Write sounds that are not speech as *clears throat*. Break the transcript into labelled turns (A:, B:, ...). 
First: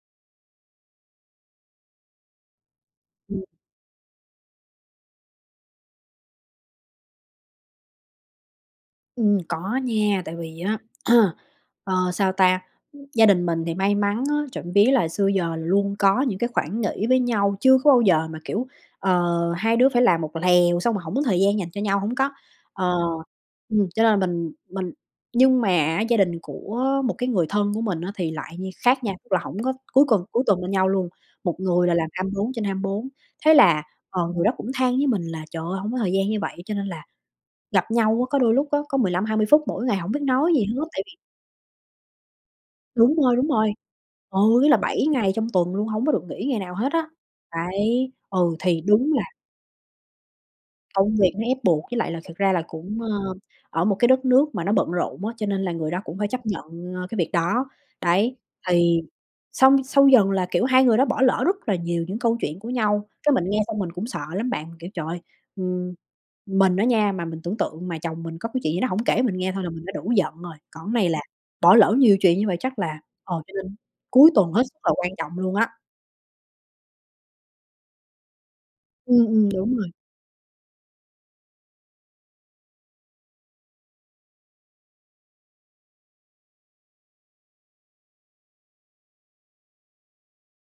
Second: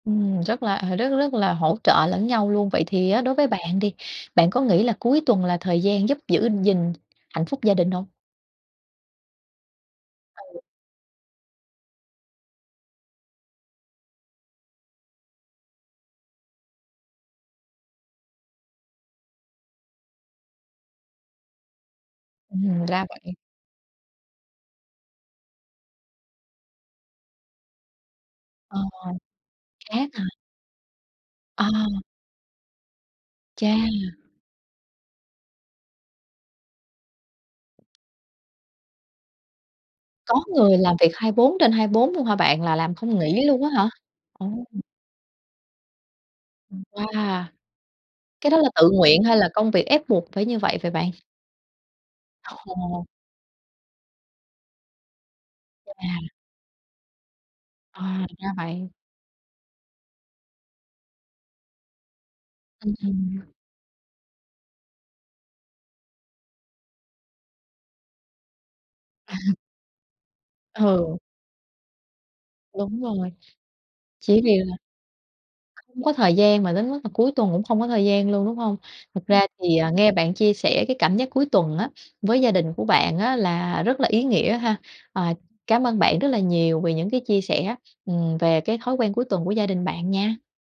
A: Ừm, rất là rất rất là hỗ trợ lẫn nhau luôn. Vậy thì á đối với bạn đi, bạn có nghĩ là cuối tuần là thời gian giúp giữ gìn hạnh phúc gia đình hông?
B: Ừm, có nha, tại vì
A: Ừ.
B: á, *clears throat* ờ, sao ta, gia đình mình thì may mắn á, trộm vía là xưa giờ là luôn có những cái khoảng nghỉ với nhau, chưa có bao giờ mà, kiểu, ờ, 2 đứa phải làm một lèo xong rồi hổng có thời gian dành cho nhau, hổng có.
A: Ừm,
B: Ờ,
A: ra vậy.
B: ừm, cho nên là mình mình nhưng mà á gia đình của một cái người thân của mình á thì lại như
A: Ờ,
B: khác nha, tức là hổng có cuối
A: khác
B: cuần
A: hả?
B: cuối tuần bên nhau luôn. Một
A: À.
B: người là làm 24/24, thế
A: Chà.
B: là, ờ, người đó cũng than với mình là "Trời ơi, hông có thời gian như vậy cho nên là gặp nhau á, có đôi lúc á có 15-20 phút mỗi ngày, hổng biết
A: Có
B: nói gì
A: người
B: hết,
A: làm
B: tại
A: việc
B: vì
A: 24/24 luôn hả bạn, là làm
B: Đúng
A: không
B: rồi,
A: nghỉ
B: đúng
A: luôn á
B: rồi.
A: hả?
B: Ừ,
A: Ồ!
B: ý là 7 ngày trong tuần luôn, hông có được nghỉ ngày nào
A: Ừm,
B: hết á,
A: wow.
B: đấy,
A: Cái
B: ừ,
A: đó là
B: thì
A: tự
B: đúng là
A: nguyện hay là công việc ép buộc phải như vậy vậy bạn?
B: Công việc nó ép buộc, với lại là thật ra là cũng,
A: Ồ!
B: ờ, ở một cái đất nước mà nó bận rộn á, cho nên là người đó cũng phải
A: À!
B: chấp nhận, ờ, cái việc đó,
A: À, thì
B: đấy.
A: ra vậy.
B: Thì xong sau dần là, kiểu, 2 người đó bỏ lỡ rất là nhiều những câu chuyện của
A: Ừm,
B: nhau. Cái mình
A: ừm.
B: nghe xong mình cũng sợ lắm bạn, kiểu, trời ơi, ừm, mình á nha mà mình tưởng tượng mà chồng mình có cái chuyện gì đó hổng kể
A: À.
B: mình nghe thôi là mình đã đủ giận rồi, còn cái này
A: Ừ.
B: là bỏ lỡ nhiều chuyện như vậy chắc là
A: Đúng rồi,
B: ờ, cho nên cuối
A: chỉ
B: tuần
A: vì
B: hết
A: là
B: sức là quan trọng luôn á.
A: không có thời gian mà đến mức là cuối tuần cũng không có thời gian luôn, đúng hông? Thật
B: Ừm,
A: ra
B: ừm, đúng
A: thì,
B: rồi.
A: ờ, nghe bạn chia sẻ cái cảm giác cuối tuần á với gia đình của bạn á là rất là ý nghĩa ha. À, cám ơn bạn rất là nhiều vì những cái chia sẻ, ừm, về cái thói quen cuối tuần của gia đình bạn nha.